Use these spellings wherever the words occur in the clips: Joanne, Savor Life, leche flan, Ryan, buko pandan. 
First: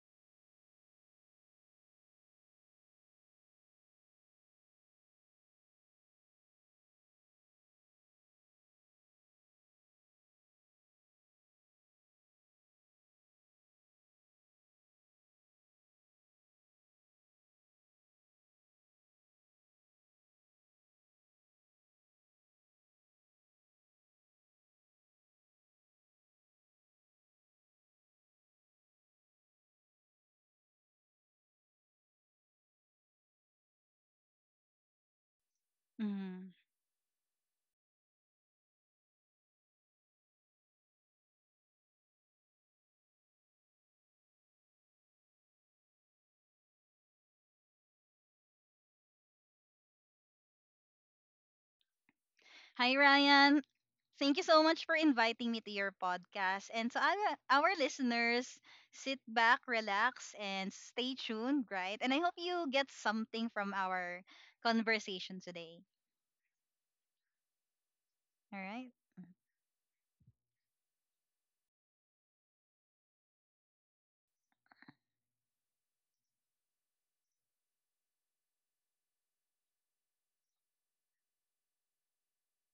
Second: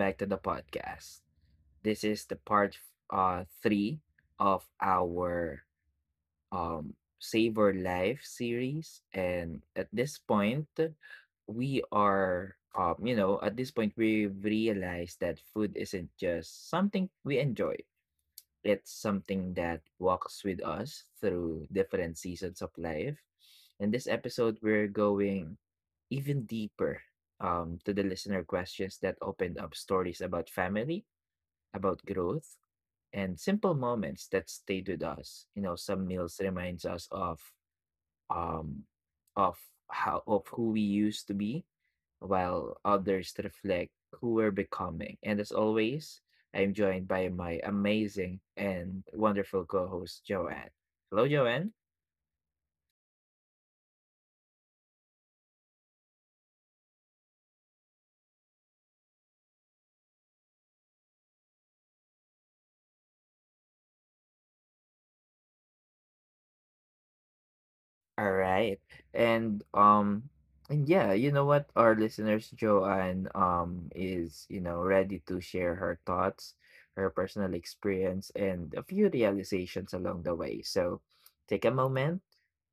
back to the podcast. This is the part three of our Savor Life series. And at this point, we are, you know, at this point, we realize that food isn't just something we enjoy, it's something that walks with us through different seasons of life. In this episode, we're going even deeper to the listener questions that opened up stories about family, about growth, and simple moments that stayed with us. You know, some meals Mm. reminds us um, of how of who we used to be, while others reflect who we're becoming. And as always, I'm joined by my amazing and wonderful co-host Joanne. Hello, Joanne. Hi, Ryan. Thank you so much for inviting me to your podcast. And to our listeners, sit back, relax, and stay tuned, right? And I hope you get something from our conversation today. All All right. right? And um and yeah, you know what? Our listeners, Joanne is, you know, ready to share her thoughts, her personal experience, and a few realizations along the way. So take a moment,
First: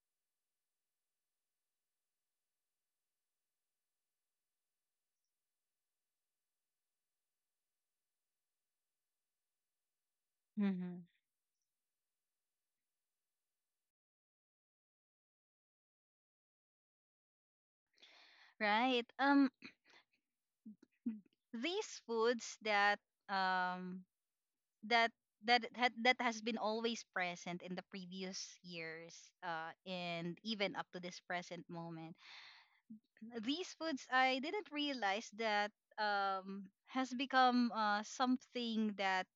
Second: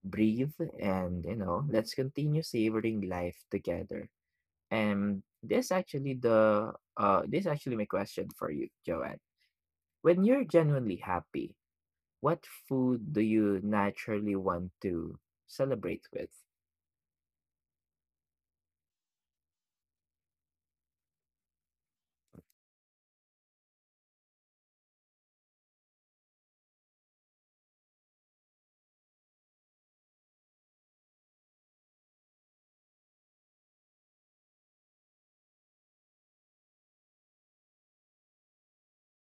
breathe, and you know, let's continue savoring life together. And this actually my question for you, Joanne. When you're Mm-hmm. genuinely happy, what food do you naturally want to celebrate with? Right. Um, these foods that um that that had that has been always present in the previous years, and even up to this present moment. These foods I didn't realize that has become something that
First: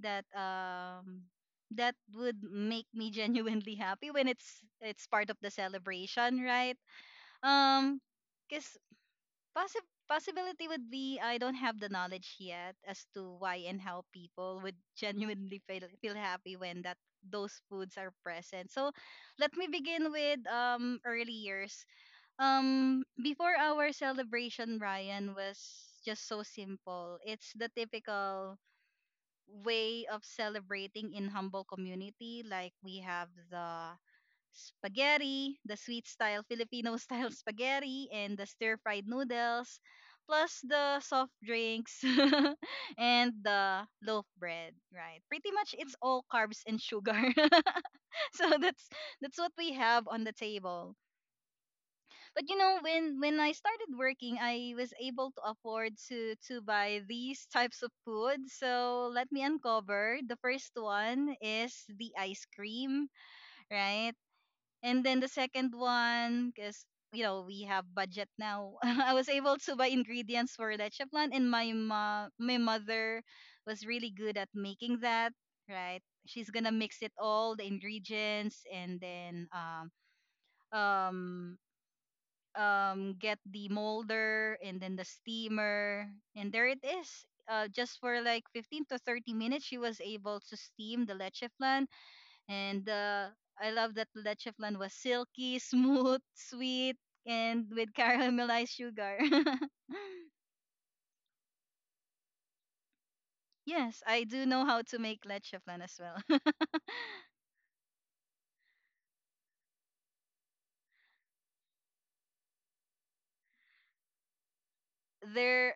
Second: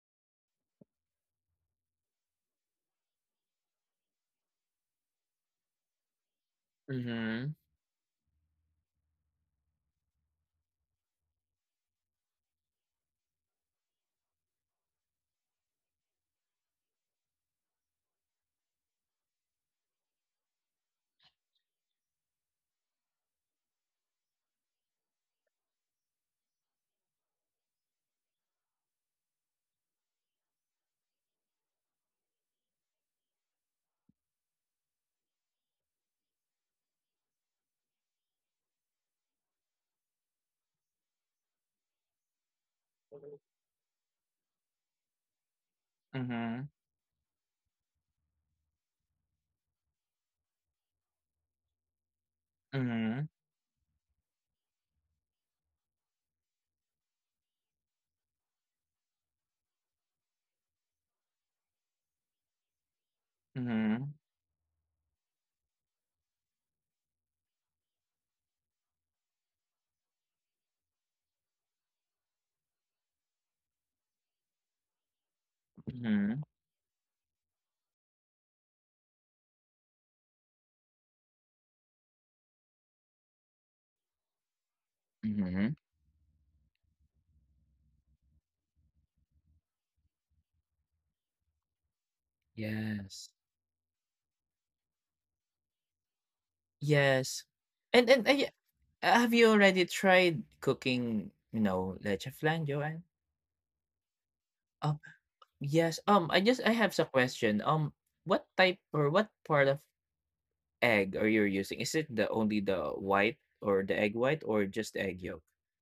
that um that would make me genuinely happy when it's part of the celebration, right? Mm-hmm. Um cuz possibility would be I don't have the knowledge yet as to why and how people would genuinely feel happy when that those foods are present. So let me begin with early years, before our celebration, Ryan, was just so simple. It's the typical way of celebrating in humble community. Like we have the spaghetti, the sweet style Filipino style spaghetti, and the stir fried noodles, plus the soft drinks and the loaf bread. Right. Pretty much, it's all carbs Mm-hmm. and sugar. So that's what we have on the table, but you know, when Mm-hmm. when I started working, I was able to afford to buy these types of food. So let me uncover. The first one is the ice cream, Mm-hmm. right? And then the second one, because you know we have budget now, I was able to buy ingredients for leche plan, and my mother was really good at making that, right? Mm-hmm. She's gonna mix it all the ingredients and then um get the molder and then the Mm-hmm. steamer, and there it is. Just for like 15 to 30 minutes, she was able to steam the leche flan, and Yes. I love that the leche flan was silky, smooth, sweet, Yes. and with And yeah, caramelized sugar. Have you already tried cooking, you know, leche flan, Joanne? Yes, I do know how to Um. make leche flan as Yes. Well. I have some question. What type or what part of egg are you using? Is it the only the white or the egg white or just the egg yolk? there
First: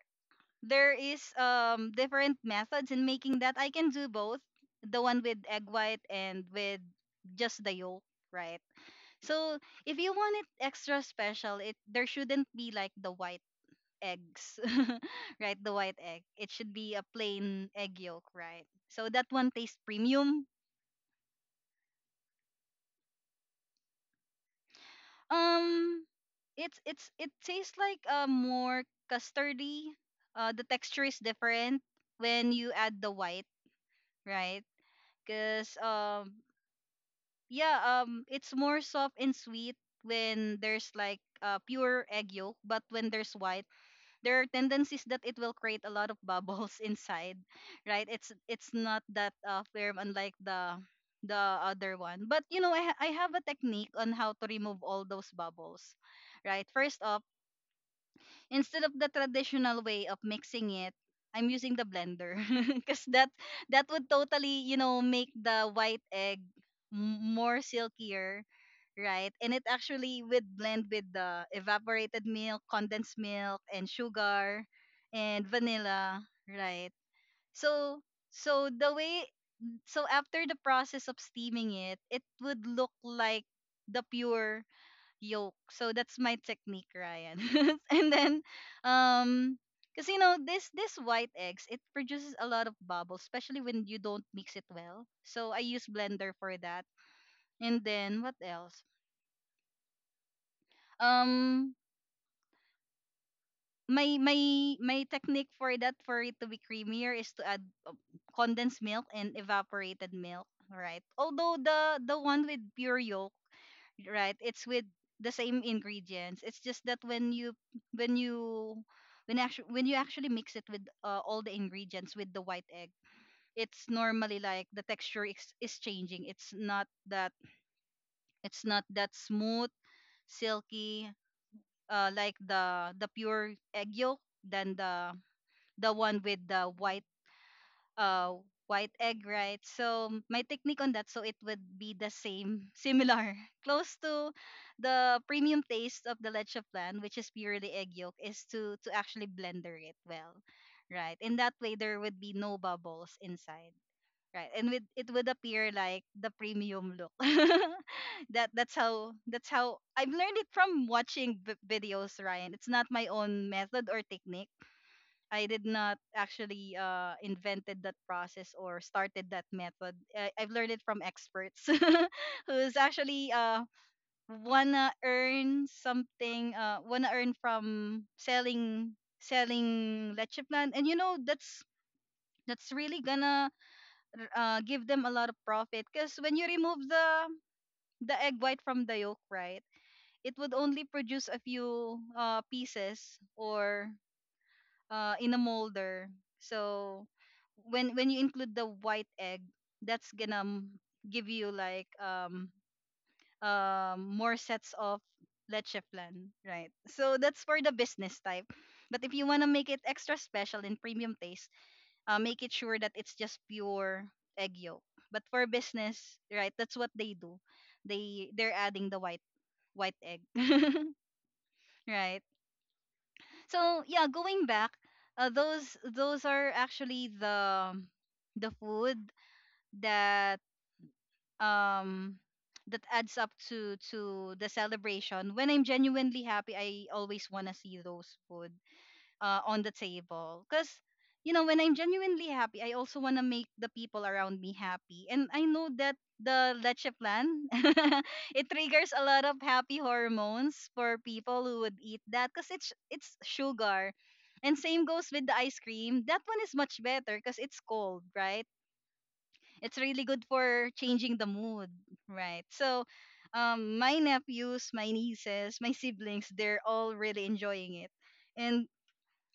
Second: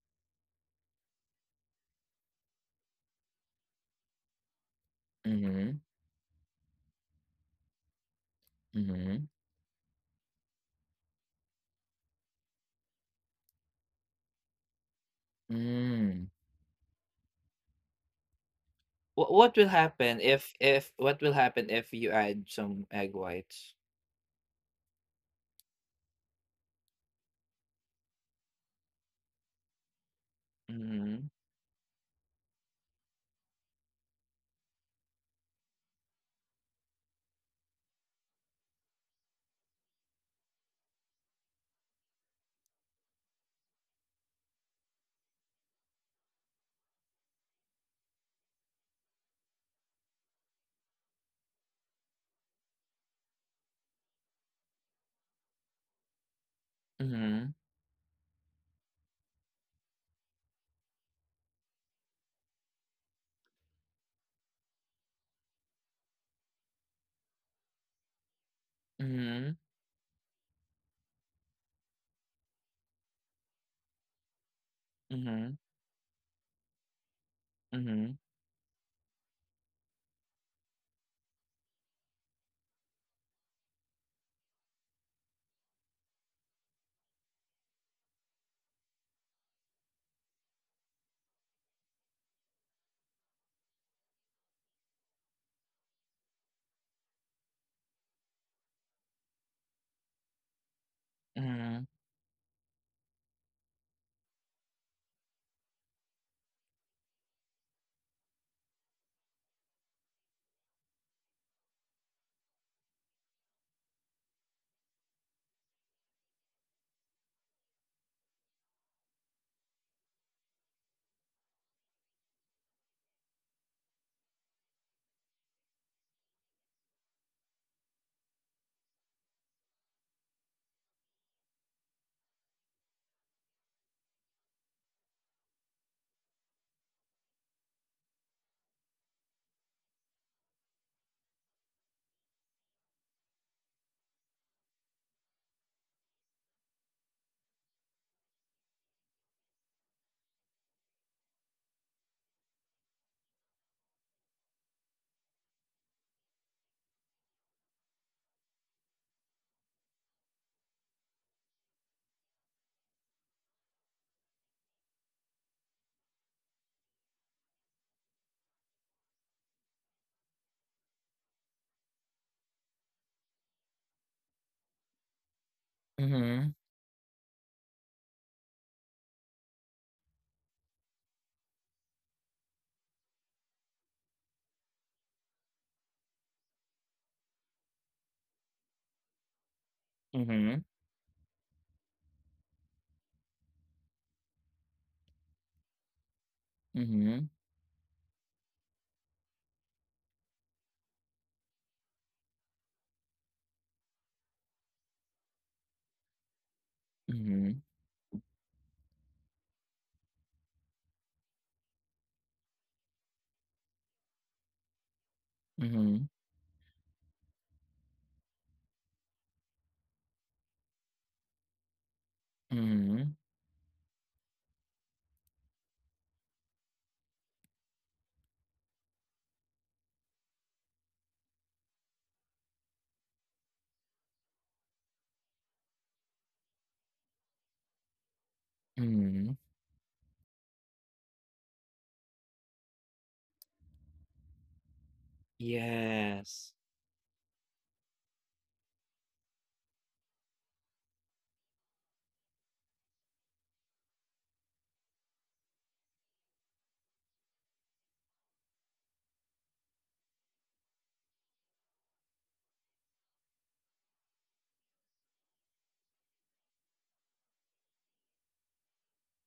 there is different methods in making that. I can do both, the one with egg Mhm, white and with just the yolk, right? mhm, So if you want it extra special, it there shouldn't be like the white eggs, right? The white egg. mm. It should be a plain egg yolk, right? So that What one what will tastes happen premium. if what will happen if you add some egg whites? Um, it's it tastes like more custardy. The texture is Mhm, different when you add the white, right? Because yeah, it's more soft and sweet when there's like pure egg yolk, but when there's white, there are tendencies that it will create a lot of bubbles inside, right? It's not that firm, unlike the other one. But you know, I have a technique on how to remove all those bubbles, right? First off, mhm, instead of the traditional way of mixing it, I'm using the blender because that would totally you know make the white egg more silkier, right? And mhm, it actually would blend with the evaporated milk, condensed milk, and sugar, and vanilla, right? So mhm, so the way so after the process of steaming it, it would look like the pure yolk. So that's my technique, Ryan. And then um because you know this white eggs it produces a lot of bubbles, especially when you don't mix it well. So I use blender for that. And then what else? Um mhm, my my technique for that for it to be creamier is to add uh, condensed milk and evaporated milk, right? Although the one with pure yolk, right, it's with the same ingredients. It's just that when you when you actually mix it with all the ingredients with the white egg, it's normally like the texture is changing. It's not that smooth, silky, like the pure egg yolk than the one with the white uh white egg, right? So my technique on that, so it would be the same, similar, close to the premium taste of the leche plan, which is purely egg yolk, is to actually blender it well, right? In that way there would be no bubbles inside, right? And with, it would appear like the premium look. That's how I've learned it from watching videos, Ryan. It's not my own method or technique. I did not actually invented that process or started that method. I've learned it from experts who's actually wanna earn something, mhm, wanna earn from selling leche plan, and you know that's really gonna give them a lot of profit because when you remove the egg white from the yolk, right, it would mhm, only produce a few pieces or in a molder. So mhm, when you include the white egg, that's gonna give you like more sets of leche flan, right? So that's for mhm, the business type. But if you wanna make it extra special in premium taste, make it sure that it's just pure egg yolk. But for mhm, mhm, business, right? That's what they do. They're adding the white egg, right? mhm, So yeah, going back, those are actually the food that um that adds up to the celebration. When I'm genuinely happy, I always wanna see those food mhm. on the table. Because, you know, when I'm genuinely happy, I also want to make the people around me happy. And I know that the Yes. leche plan, it triggers a lot of happy hormones for people who would eat that because it's sugar. And same goes with the ice cream. That one is much better because it's cold, right? It's really good for changing the mood, right? So, my nephews, my nieces, my siblings, they're all really enjoying it. And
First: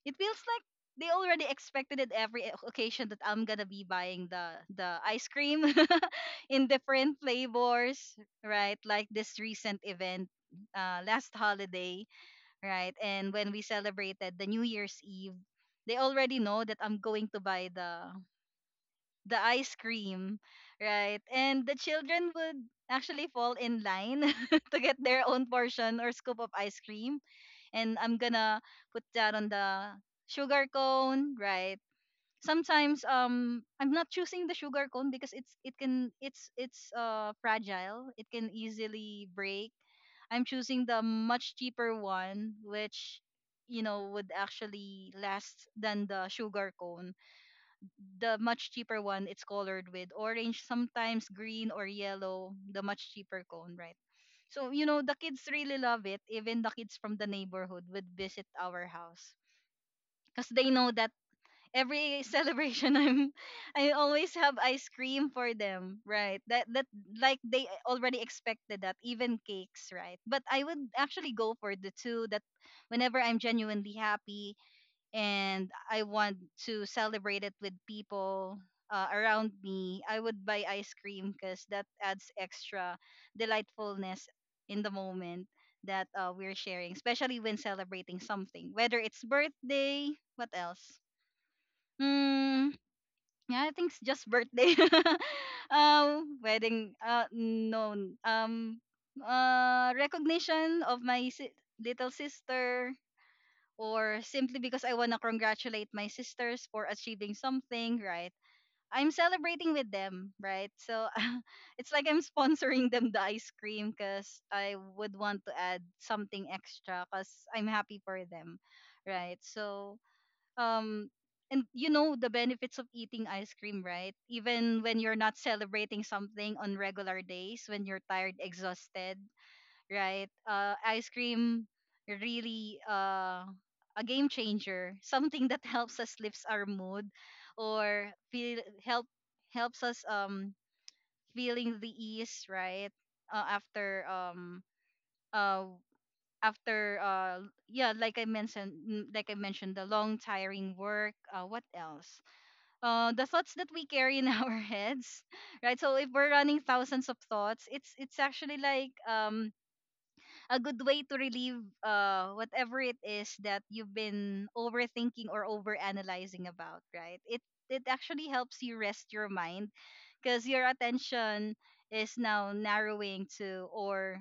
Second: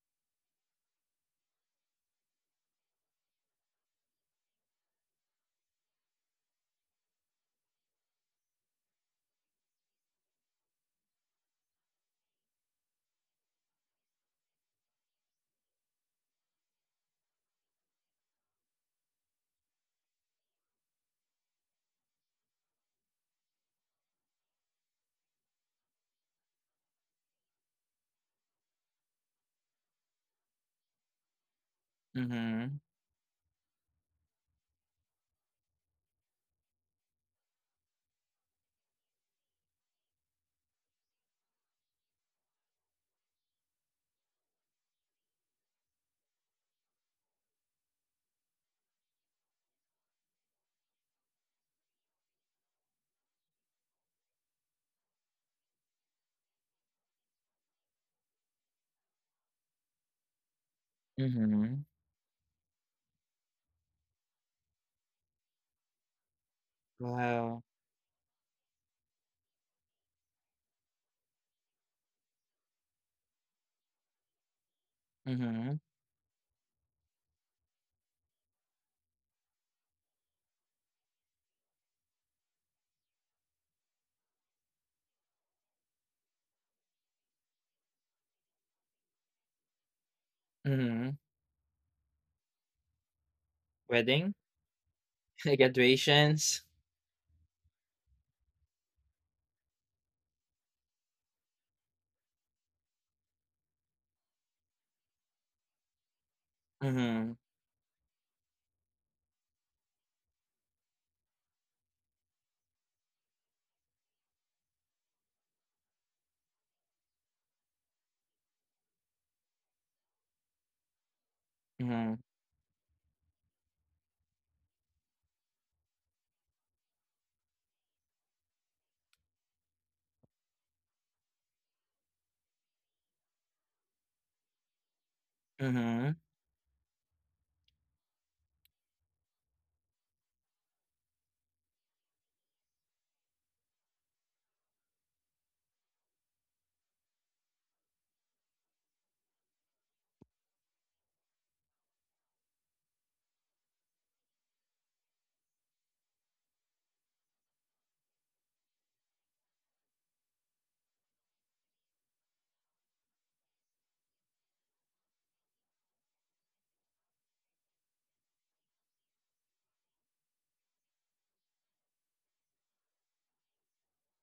it feels like they already expected it every occasion that I'm gonna be buying the ice cream in different flavors, right? Like this recent event, uh, last holiday, right? And when we celebrated the New Year's Eve, they already know that I'm going to buy the ice cream, right? And the children would actually fall in line to get their own portion or scoop of ice cream, and I'm gonna put that on the sugar cone, right? Mhm, Sometimes I'm not choosing the sugar cone because it's fragile. It can easily break. I'm choosing the much cheaper one, which you know would actually last than the sugar cone. The much cheaper one, it's colored with orange, sometimes green or yellow, the much cheaper cone, right? So, you know, the kids really love it. Even the kids from the neighborhood would visit our house because they know that mhm. every celebration I'm I always have ice cream for them, right? That like Wow. they already expected that, even cakes, right? But I would actually go for the two that whenever I'm genuinely happy, and Mhm, I want to celebrate it with people around me, I would buy ice cream because that adds extra delightfulness in the moment that we're sharing, especially when celebrating something, whether it's birthday, what else? mhm. Hmm, yeah, I think it's just Wedding, birthday. Graduations. wedding, no, um, recognition of little sister, or simply because I want to congratulate my sisters for Mhm, achieving something, right? I'm celebrating with them, right? So it's like I'm sponsoring them the ice cream because I would want to add something extra because I'm happy for them, right? So, um, and you mhm, know the benefits of eating ice cream, right? Even when you're not celebrating something on regular days, when you're tired, exhausted, right? Ice cream really a game changer, something that helps mhm, us lifts our mood or feel help helps us feeling the ease, right? Uh, after um uh after yeah, like I mentioned, like I mentioned the long tiring work, uh, what else, the thoughts that we carry in our heads, right? So if we're running thousands of thoughts, it's actually like a good way to relieve whatever it is that you've been overthinking or overanalyzing about, right? It actually helps you rest your mind because your attention is now narrowing to or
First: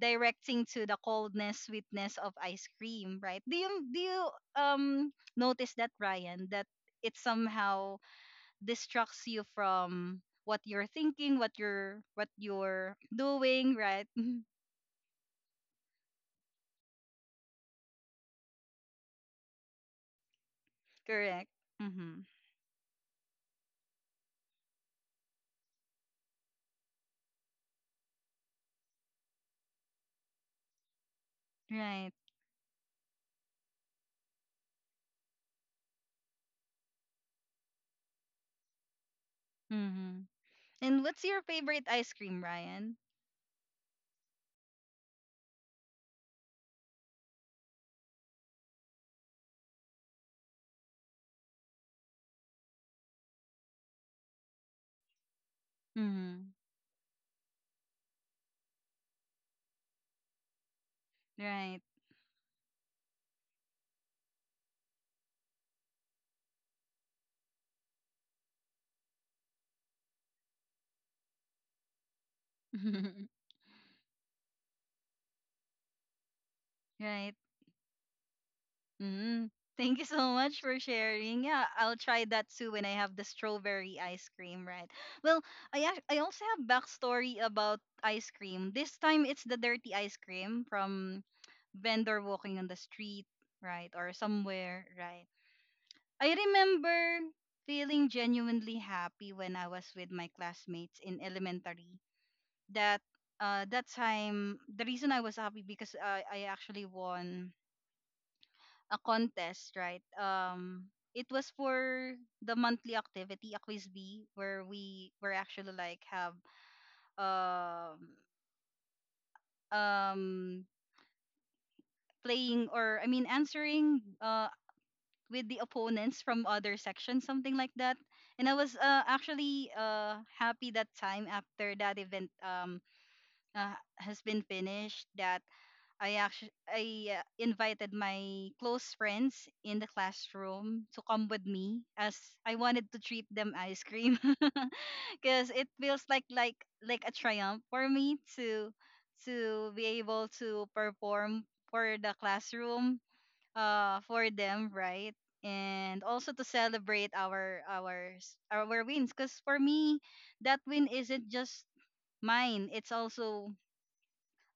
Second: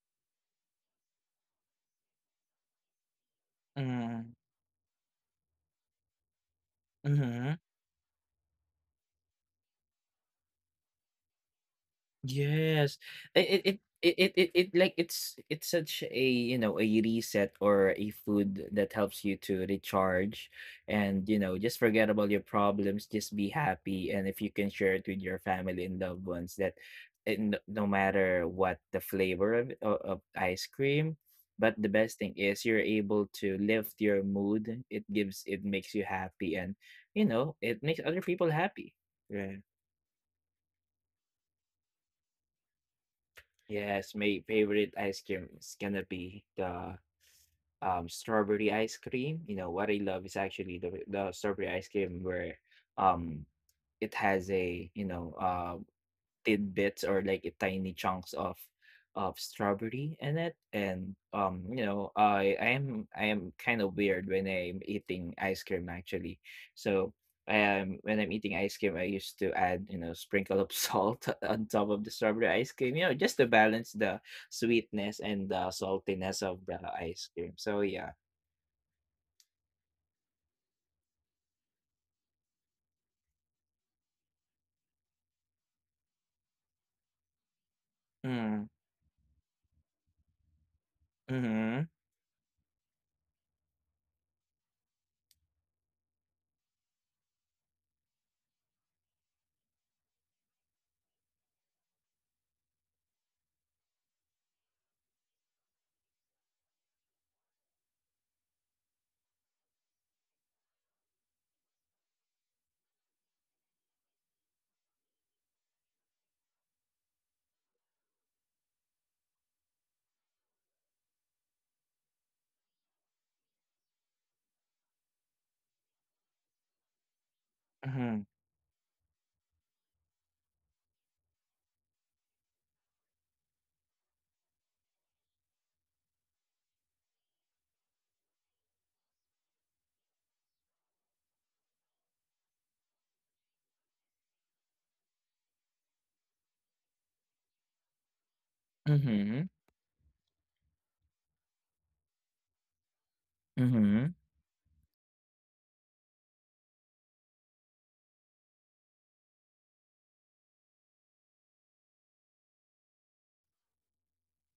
directing to the coldness sweetness of ice cream, right? Do you mhm, um notice that, Ryan, that it mhm. somehow distracts you from what you're thinking, what you're Yes. It doing, it right? it it it, it like it's such a, you know, a reset or a food that helps you to recharge, and you Correct. know, just forget Mm-hmm. about your problems, just be happy, and if you can share it with your family and loved ones that it, no matter what the flavor of ice cream, but the Right. best thing is you're able to lift your mood, it gives it makes you happy, and you know, it makes other people happy. Right. Mm-hmm. And what's your favorite ice cream, Ryan? Yes, my favorite ice cream is gonna be the strawberry ice cream. You know, what I love is actually the strawberry ice cream where um it has a, you know, Mm-hmm. tidbits or like a tiny chunks of strawberry in it. And Right. you know, I am kind of weird when I'm eating ice cream, actually. So I am when I'm eating ice cream, I used to add, you know, sprinkle of salt on top of the strawberry ice cream, you know, just to balance the sweetness and the saltiness of the ice Right. cream. So yeah. Mm-hmm. Thank you so much for sharing. Yeah, I'll try that too when I have the strawberry ice cream, right? Well, I also have backstory about ice Mm, cream. This time it's the dirty ice cream from mm-hmm, vendor walking on the street, right, or somewhere, right? I remember feeling genuinely happy when I was with my classmates in elementary that that time the reason I was happy because I actually won a contest, right? It was for the monthly activity, a quiz bee, where we were actually like have um um playing or I mean answering with the opponents from other sections, something like that. mm-hmm, And I was actually happy that time after that event uh, has been finished that I invited my close friends in the classroom to come with me as I wanted to treat them ice cream because it feels like a triumph for me mm-hmm, to be able to perform for the classroom mm-hmm. for them, right? And also to celebrate our wins, because for me that win isn't just mine, it's also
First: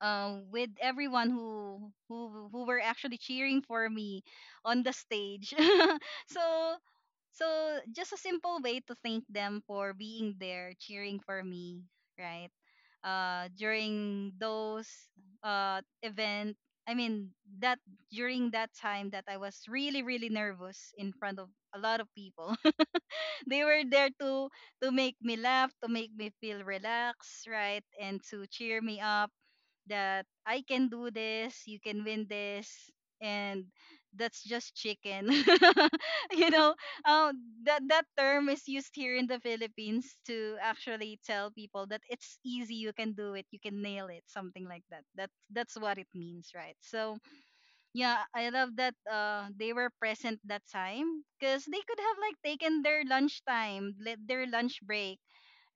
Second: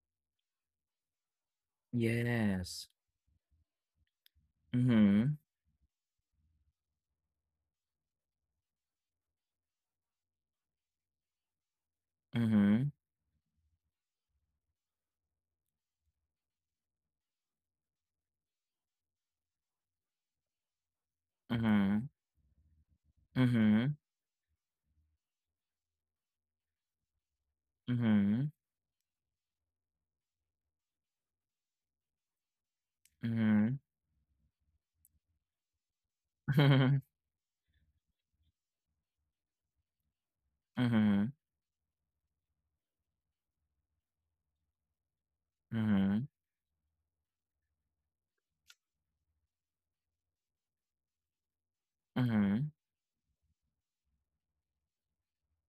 with everyone who were Yes. actually cheering for me on the Mm-hmm, stage. so so just a simple way to thank them for being there cheering for me, right? mm-hmm, During those event, I mean that during that time that I was really really nervous in front of a mm-hmm, lot of people. They were mm-hmm. there to make me laugh, to make me feel relaxed, right? And to Mhm, cheer me up that I can do this, you can win this, and mhm, that's just chicken. you know, um, that that term is used here in the Philippines to actually mhm, tell people that it's easy, you can do it, you can nail it, something like that. That's what it mhm, means, right? So yeah, I love that they were present that time because they could have like mhm, taken their lunch time, their lunch break,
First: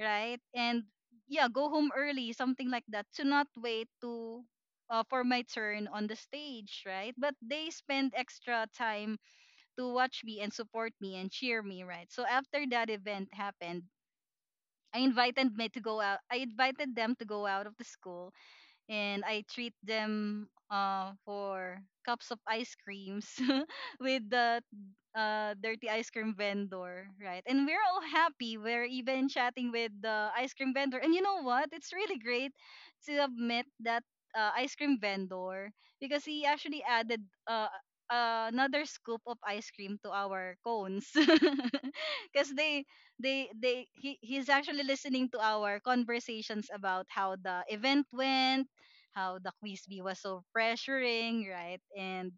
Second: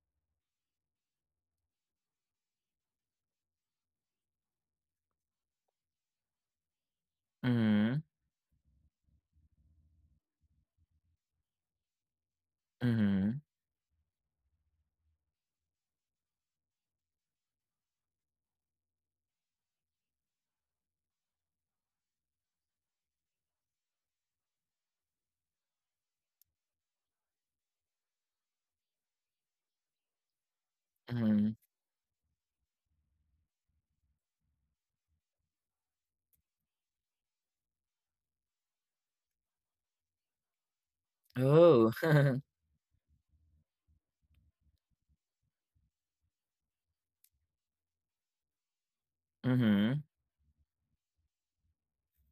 right? And yeah, go home early, something like that, to not wait to for my turn on the stage, right? But they mhm, spend extra time to watch me and support me and cheer me, right? So after that event mhm, happened, I invited me to go out. I invited them to go out of the school and I treat them for cups of ice creams with the dirty ice cream vendor, right? And we're all happy. We're even chatting with the ice cream vendor. And you know mhm. what? It's really great to have met that ice cream vendor because he actually added another scoop of ice cream to our cones. Oh. Because he's actually listening to our conversations about how the event went, how the quiz bee Mhm, was so pressuring, right? And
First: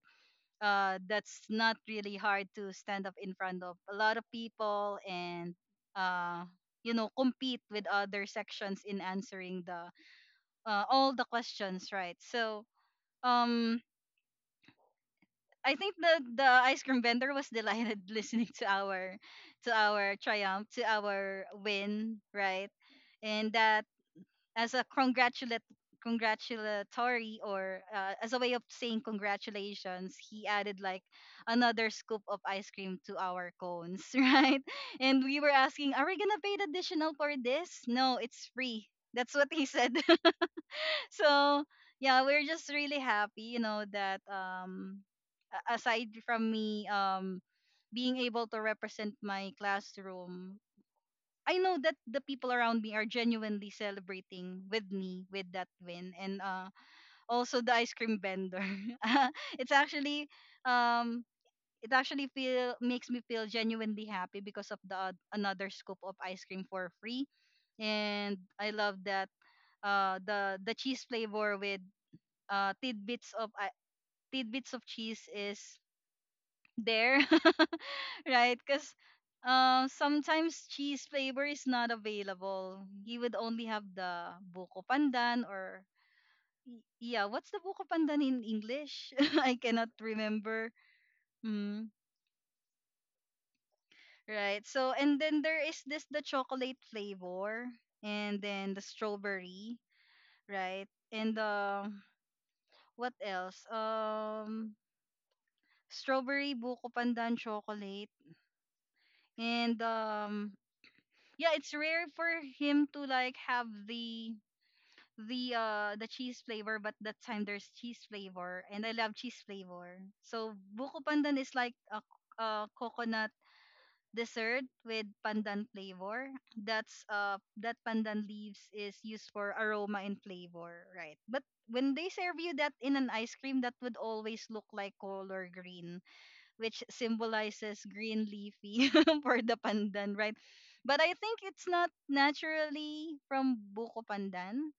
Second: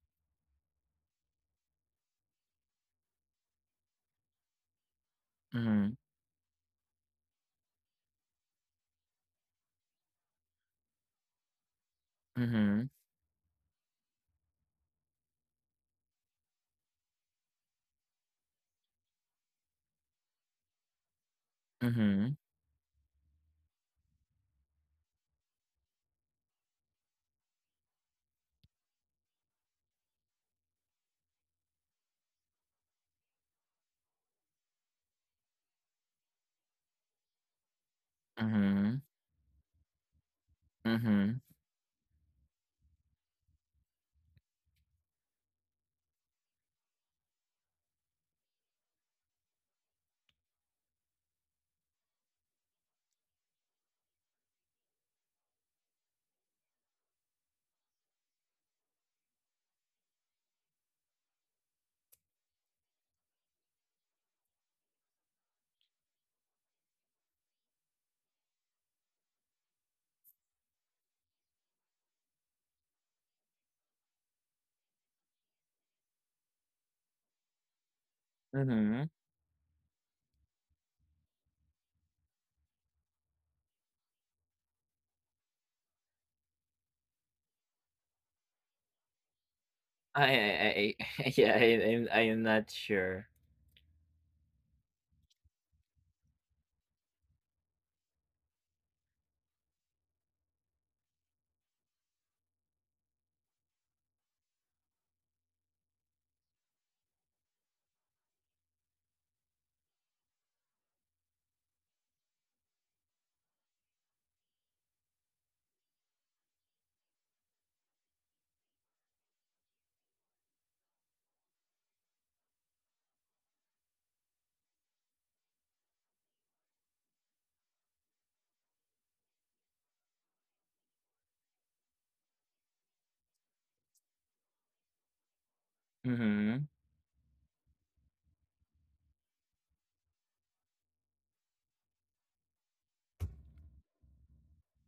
that's not really hard to stand up in front of a lot of people and mhm, uh you know compete with other sections in answering the all the questions, right? So mhm, um I think the ice cream vendor was delighted listening to our triumph, to our win, mhm, right? And that as a congratulate congratulatory or as a way of saying congratulations, he added like another scoop of ice cream to our cones, right? And we were asking, are we gonna pay the additional for this? No, it's free. mhm, That's what he said. mhm, So yeah, we're just really happy, you know, that aside from me being able to represent my classroom, I know that the people around me are genuinely celebrating with me with that win, and uh, also the ice cream vendor. It's actually um it actually feel makes me feel genuinely happy because of the another scoop of ice cream for free. And I love that the cheese flavor with tidbits of cheese is there, right? Because mhm. Sometimes cheese flavor is not available. You would only have the buko pandan or yeah, what's the buko pandan in English? I cannot remember. I yeah, Mm, I'm I am not sure. right. So and then there is this the chocolate flavor and then the strawberry, right? And the what else? Strawberry, buko pandan, chocolate, and yeah, it's rare for him to like have the the cheese flavor, but that time there's cheese flavor and I love cheese flavor. So buko pandan is like a coconut dessert with pandan flavor. That's that pandan leaves is used for aroma and flavor, right? But when they serve you that in an ice cream, that would always look like color green, Mhm. which symbolizes green leafy for the pandan, right? But I think it's not naturally from buko pandan,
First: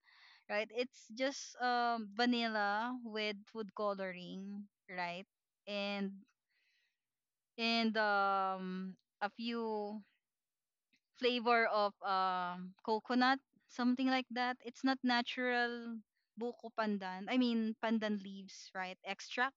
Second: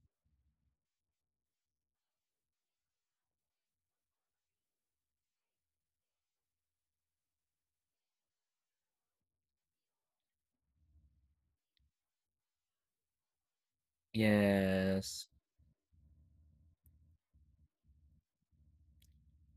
right? It's just vanilla with food coloring, right? And and a few flavor of coconut, something like that. It's not Yes. natural buko pandan. I mean pandan leaves, right? Extract,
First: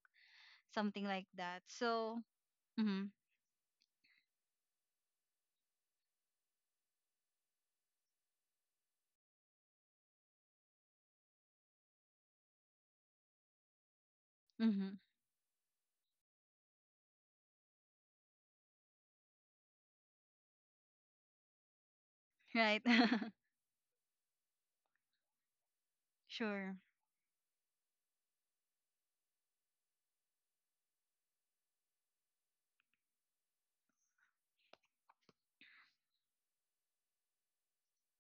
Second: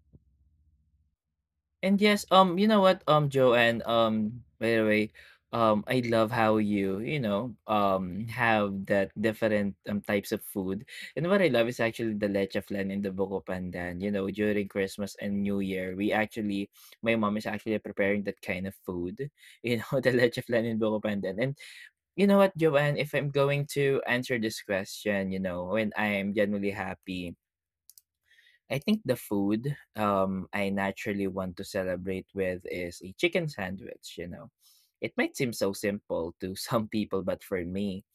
something like that. And So, yes, you know what, mhm, Joanne, by the way, I love how you, you know, have that different types of food. And what I love is actually the leche flan and the buko pandan. You know, during mhm, Christmas and New Year, we actually, my mom is actually preparing that kind of food. You know, the leche flan and buko pandan. And you know what, right. Joanne, if I'm going to answer this question, you know, when I am genuinely Sure. happy, I think the food I naturally want to celebrate with is a chicken sandwich, you know. It might seem so simple to some people, but for me,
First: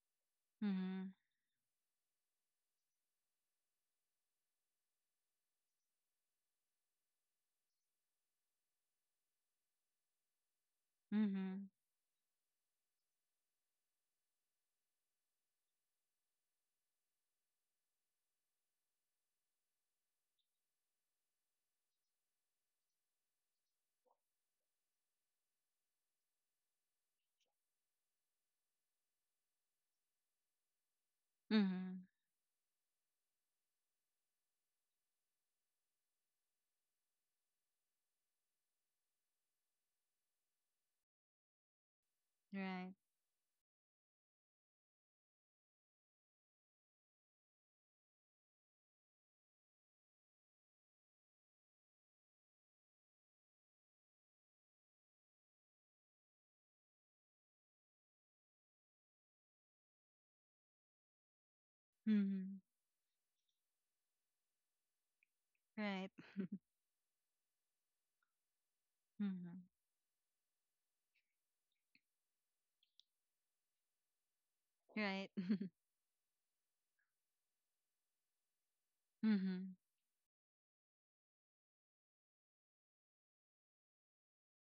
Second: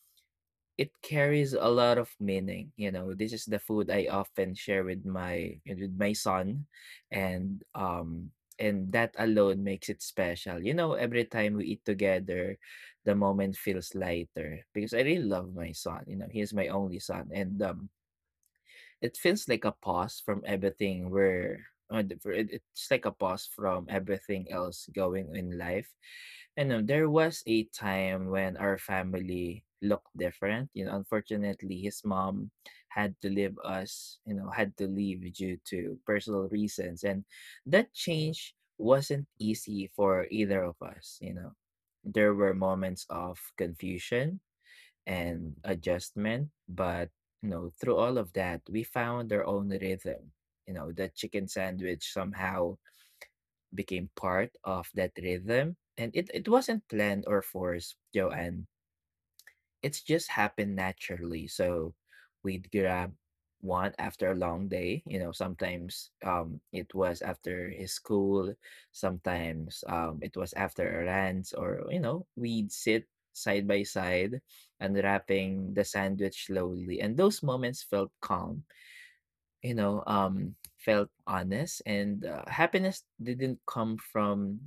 it Mhm. carries a lot of meaning. You know, this is the food I often share with my son, and um and that alone makes it special. You know, every time we Mhm. eat together, the moment feels lighter because I really love my son. You know, he is my only son. And it feels like a pause from everything where it's like a pause from everything else going in life. And there was a time when our family looked different. You know, unfortunately, his Mhm. mom had to leave us. You know, had to leave due to personal reasons, and that change wasn't easy for either of us. You know, there were Right. moments of confusion and adjustment. But you know, through all of that, we found our own rhythm. You know, the chicken sandwich somehow became part of that rhythm. And it wasn't planned or forced, Joanne. It's just happened naturally. So Mhm. we'd grab one after a long day. You know, sometimes Right. It was after his school, Mhm. sometimes it was after a rant, or you know, we'd sit side by side, Right. unwrapping the sandwich slowly. And those moments felt calm, you Mhm. know, felt honest, and happiness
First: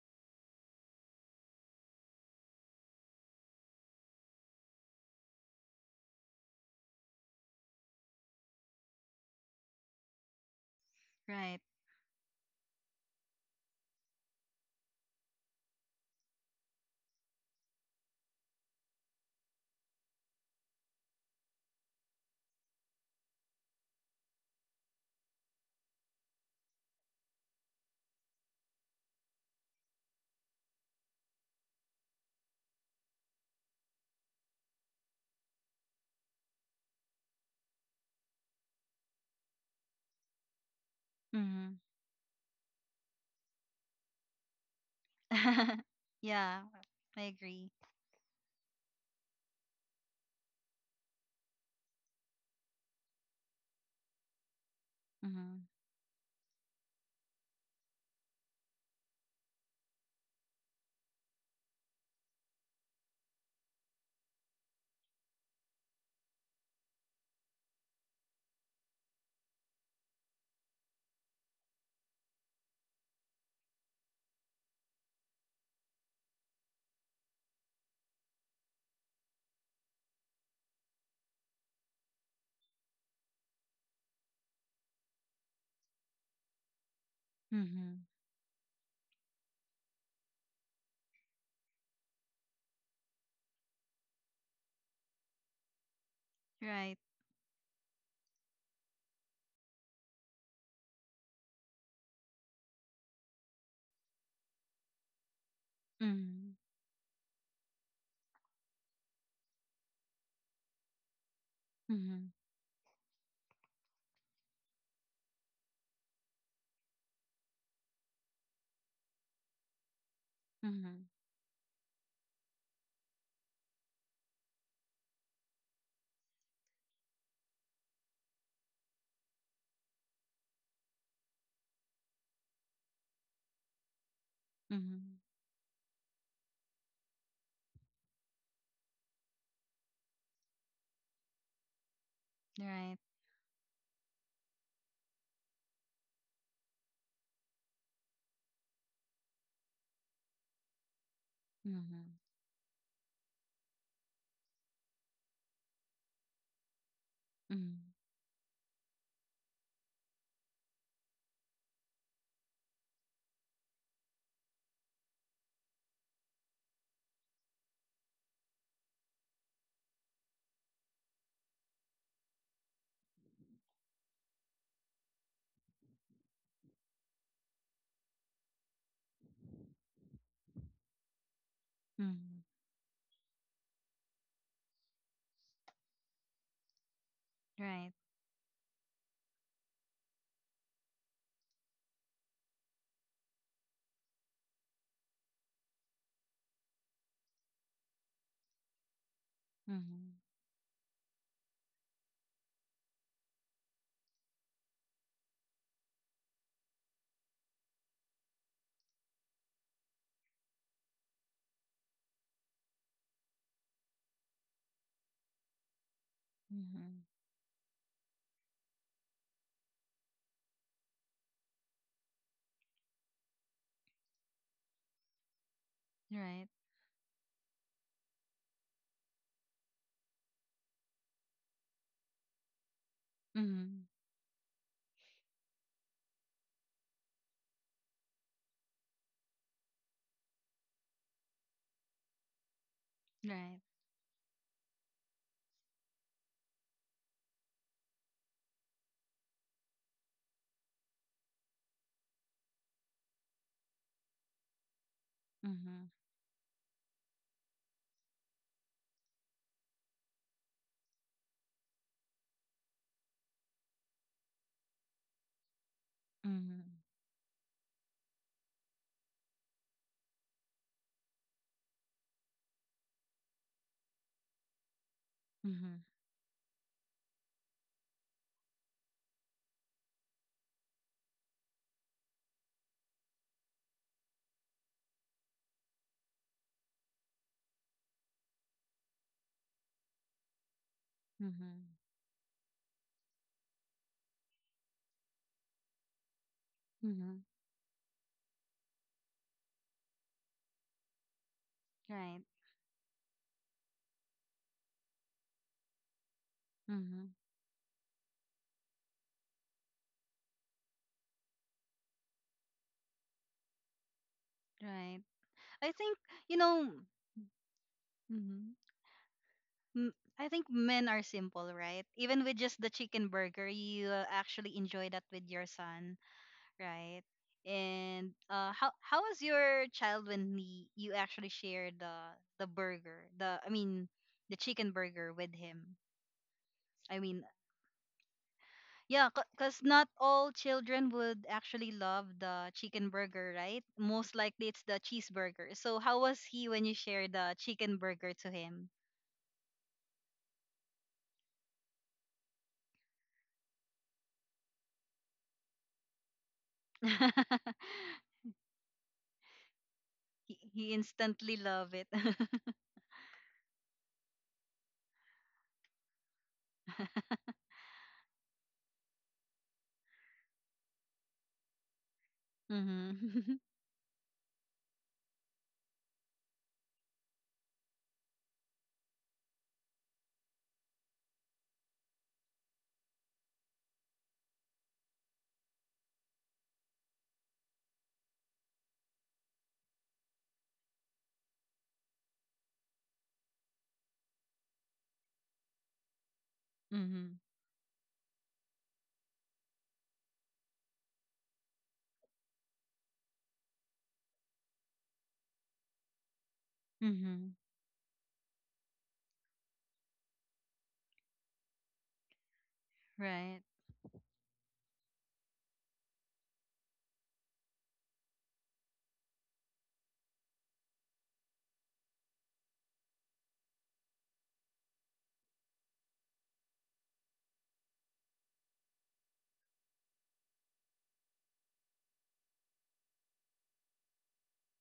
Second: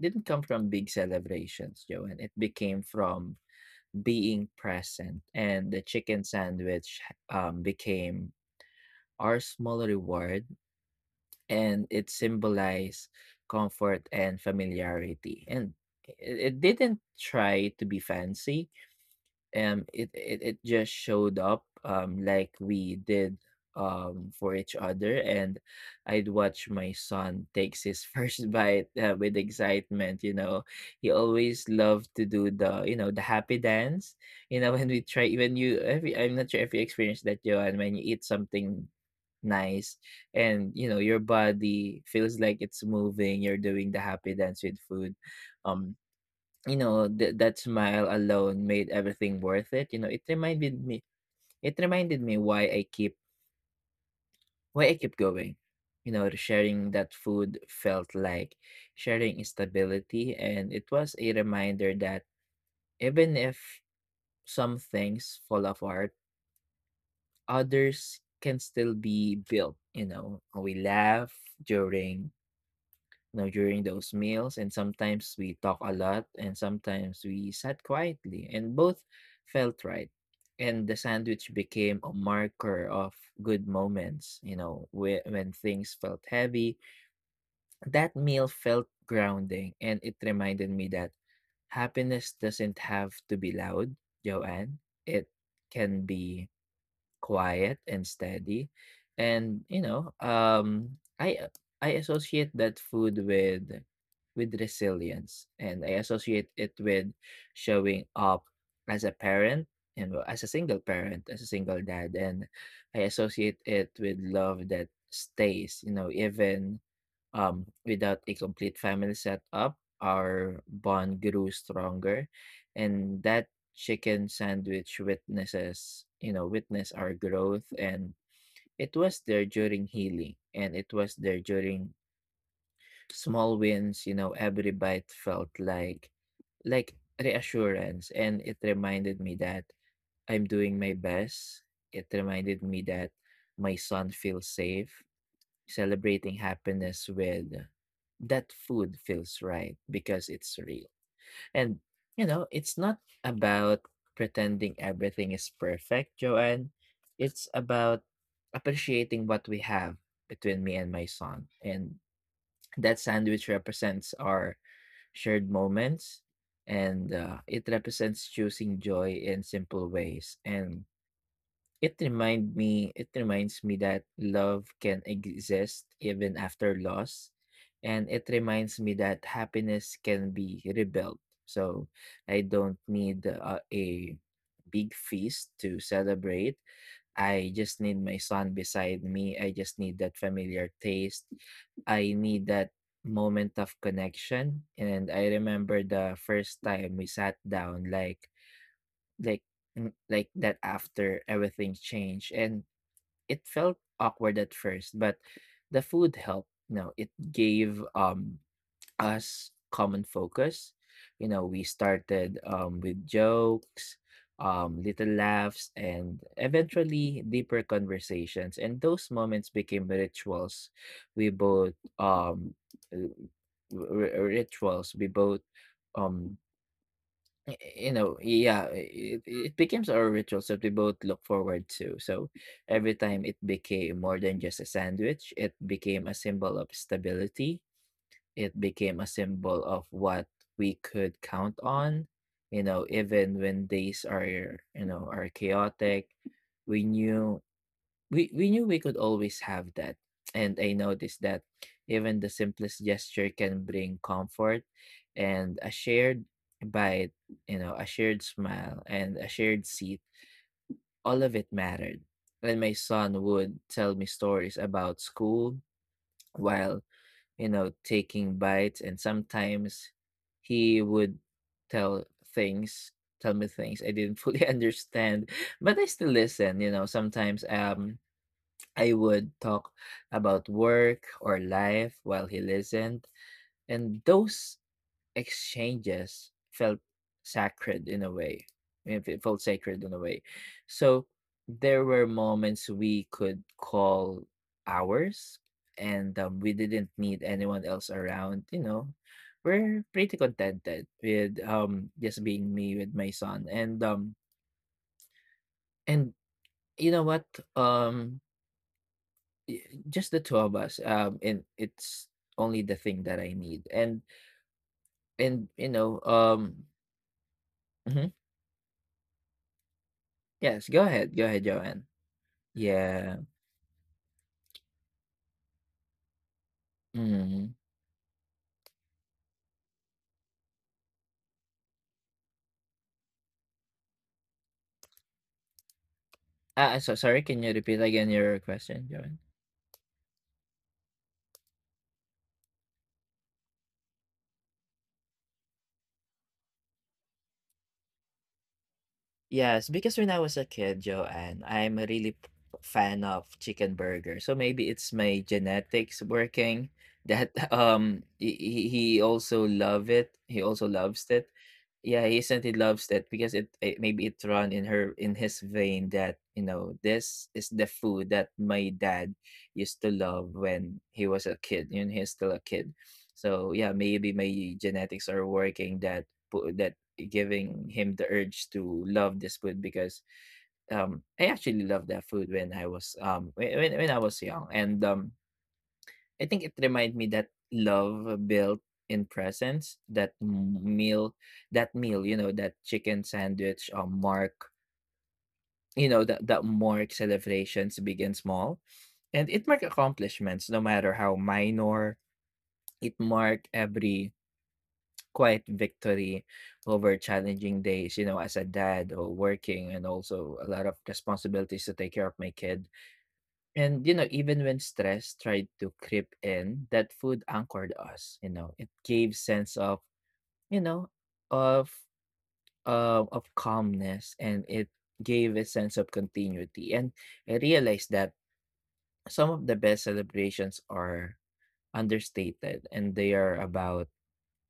didn't come from big celebrations, Joe, and it became from being present. And the chicken sandwich became our small reward, Right. and it symbolized comfort and familiarity. And it didn't try to be fancy, it just showed up like we did for each other. And I'd watch my son takes his first bite with excitement. You know, he always loved to do the, you know, the happy dance. You know, when we try when you every I'm not sure if you experienced that, Joan, when you eat something nice and you know your Mhm. body feels like it's moving, you're doing the happy dance with food. um Yeah, you know, I that agree. smile alone made everything worth it. You know, it reminded me why I keep Mhm. going. You know, sharing that food felt like sharing stability, and it was a reminder that even if some things fall apart, others can still be built. You know, we laugh during you know, during those meals. And sometimes we talk a lot, and sometimes we sat quietly, and both felt right. And the sandwich became a marker of good moments, you know, when things felt heavy. Mhm. That meal felt grounding, and it reminded me that happiness doesn't have to be loud, Joanne. It can be Right. quiet and steady. And you know, I associate that food with resilience, and I Mhm. associate it with showing up as a parent, and well, as a single parent, as a single dad, Mhm. and I associate it with love that stays. You know, even without a complete family setup, our Mhm. bond grew stronger, and that chicken sandwich witnesses, you know, witness our growth. And it was there during healing, and it was there during small wins. You know, every bite Mhm. felt like reassurance, and it reminded me that I'm doing my best. It reminded me Right. that my son feels safe. Celebrating happiness with that food feels right because it's real. And, Mhm. you know, it's not about pretending everything is perfect, Joanne. It's Mhm. about appreciating what we have between me and my son. And that sandwich represents our shared moments, and it represents choosing joy in simple ways. And it reminds me that love can exist even after loss. And it reminds me that happiness can be rebuilt. So Mhm. I don't need a big feast to celebrate. I just Right. need my son beside me. I just need that familiar taste. I need that moment of connection. And I remember the first time we sat down, like Mhm. like that after everything changed. And it felt awkward at first, but the food helped. You know, it gave us common focus. You know, we started with jokes, little laughs, and Mhm. eventually deeper conversations. And those moments became rituals we both um r- r- rituals we both um Right. Y you know, yeah, it becomes our ritual, that we both look forward to. So every time it Mhm. became more than just a sandwich, it became a symbol of stability. It became a symbol of what we could count on. You know, even Right. when days are, you know, are chaotic, we knew we knew we could always have that. And I noticed that even the simplest gesture can bring comfort. And a Mhm. shared bite, you know, a shared smile, and a shared seat, all of it mattered. And my son would tell me stories about school Mhm. while, you know, taking bites. And sometimes he would tell things tell me things I didn't fully understand, but Mhm. I still listen. You know, sometimes I would talk about work or life while he listened, and those exchanges felt sacred in a way. If it felt sacred in a way. So Mhm. there were moments we could call ours, and we didn't Mhm. need anyone else around. You know, we're pretty contented with Right. just being me with my son, and Mhm. you know what um Y just the 2 of us, and it's only the thing that I need, and Right. I think you and, you know know, um Mm-hmm. mhm, Mm, I think men are simple, yes, right? Go Even ahead, with just the Joanne. chicken burger, you Yeah, actually enjoy that with your son, right? And mhm. How was your child when you actually shared the burger, the I mean the chicken burger with him? I mean, Ah, so sorry, can you repeat again your yeah, question, because Joanne? not all children would actually love the chicken burger, right? Most likely it's the cheeseburger. So how was he when you shared the chicken burger to him? Yes, because when I was a kid, Joanne, I'm a really fan of chicken burger. So maybe it's my genetics working that he also love it. He he also loves instantly it. love it. Yeah, he said he loves that because it maybe it run in her in his vein that you know this is the food that my dad used to love when he was a kid and he's still a kid. Mhm. So yeah, maybe my genetics are working that giving him the urge to love this food because I actually loved that food when I was when I was young and I think it reminded me that love built in presence that meal, you know, that chicken sandwich mark, you know, that mark Mhm. celebrations begin small, and it mark accomplishments no matter how minor. It mark every quiet victory over Mhm. challenging days, you know, as a dad or working and also a lot of responsibilities to take care of my kid. Right. And, you know, even when stress tried to creep in, that food anchored us. You know, it gave sense of, you know, of, of calmness, and it gave a sense of continuity. And I realized that some of the best celebrations are understated, and they are about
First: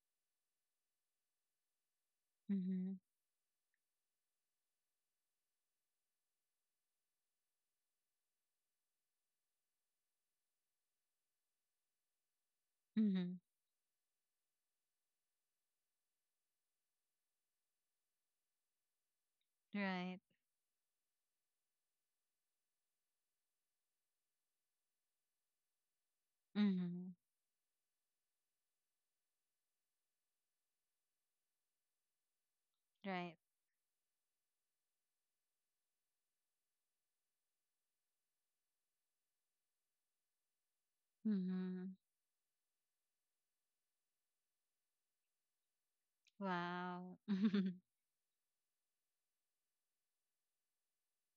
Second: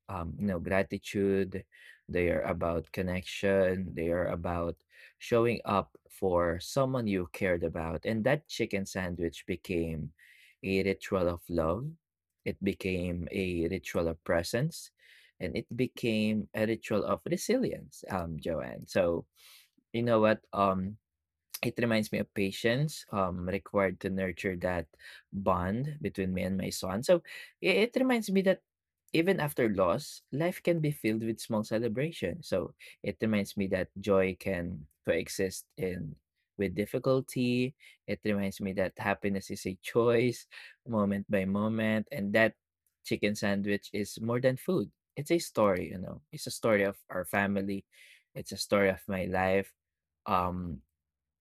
you know, gratitude. They are about Mhm. connection. They are about showing up for someone you cared about. And that chicken sandwich became a ritual of love. It became Mhm. a ritual of presence. And it became a ritual of resilience, Joanne. So you know Right. what? It reminds me of patience required to nurture that bond between me and my son. Mhm. So it reminds me that even after loss, life can be filled with small celebrations. So it Right. reminds me that joy can coexist in with difficulty. It reminds me that happiness is a choice, moment by Mhm. moment, and that chicken sandwich is more than food. It's a story, you know, it's a story of Wow. our family. It's a story of my life, um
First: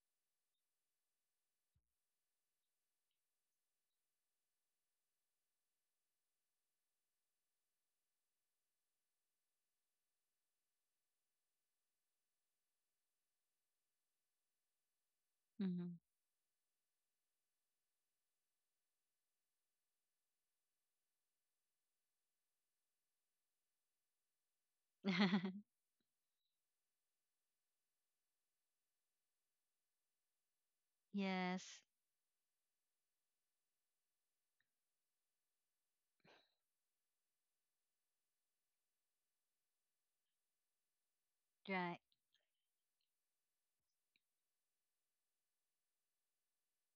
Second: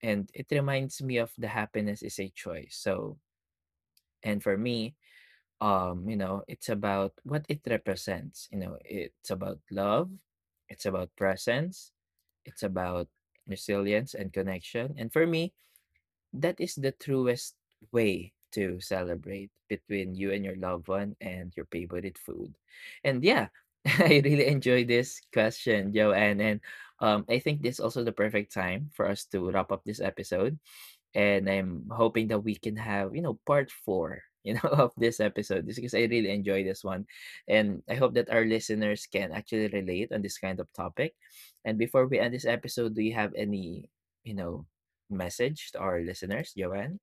and it reminds me of the happiness is a choice. So and for me, you know, it's about what it represents. You know, it's about love. It's about presence. It's about resilience and connection. And for me, Mhm. that is the truest way to celebrate between you and your loved one and your favorite food. And yeah, I really enjoy this question, Joanne. And I think this is also the perfect time for us to wrap up this episode, and Yes. I'm hoping that we can have, you know, part 4, you know, of this episode just because I really enjoy this one. And I hope that our listeners can actually relate on this kind of topic. And Right. before we end this episode, do you have any, you know, message to our listeners, Joanne?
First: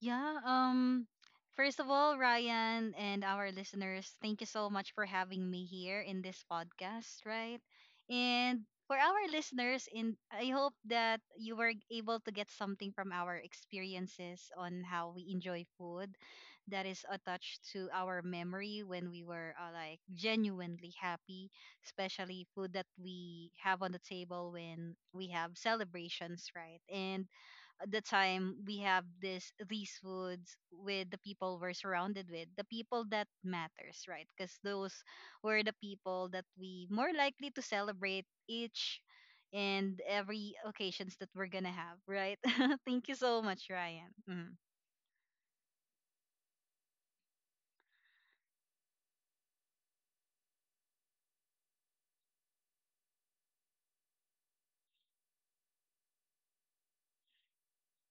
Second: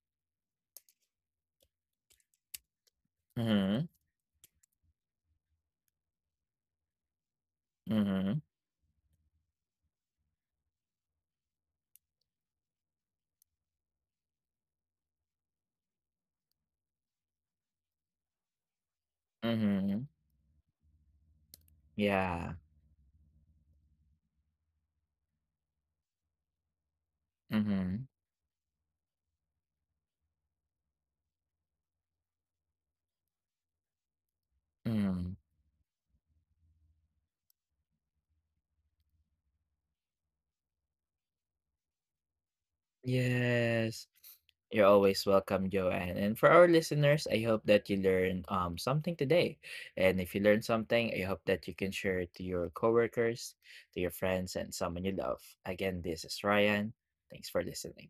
Yeah. First of all, Ryan and our Mm-hmm. listeners, thank you so much for having me here in this podcast. Right. Mm-hmm. And for our listeners, in I hope that you were able to get something from our experiences on how we enjoy food that is attached to our memory when we were like Mm-hmm. genuinely happy, especially Yeah. food that we have on the table when we have celebrations, right? And the Mm-hmm. time we have this these foods with the people we're surrounded with, the people that matters, right? Because those Mm-hmm. were the people that we more likely to celebrate each and every occasions that we're gonna have, right? Thank you so much, Yes. Ryan. Mhm. You're always welcome, Joanne. And for our listeners, I hope that you learned something today. And if you learned something, I hope that you can share it to your coworkers, to your friends, and someone you love. Again, this is Ryan. Thanks for listening.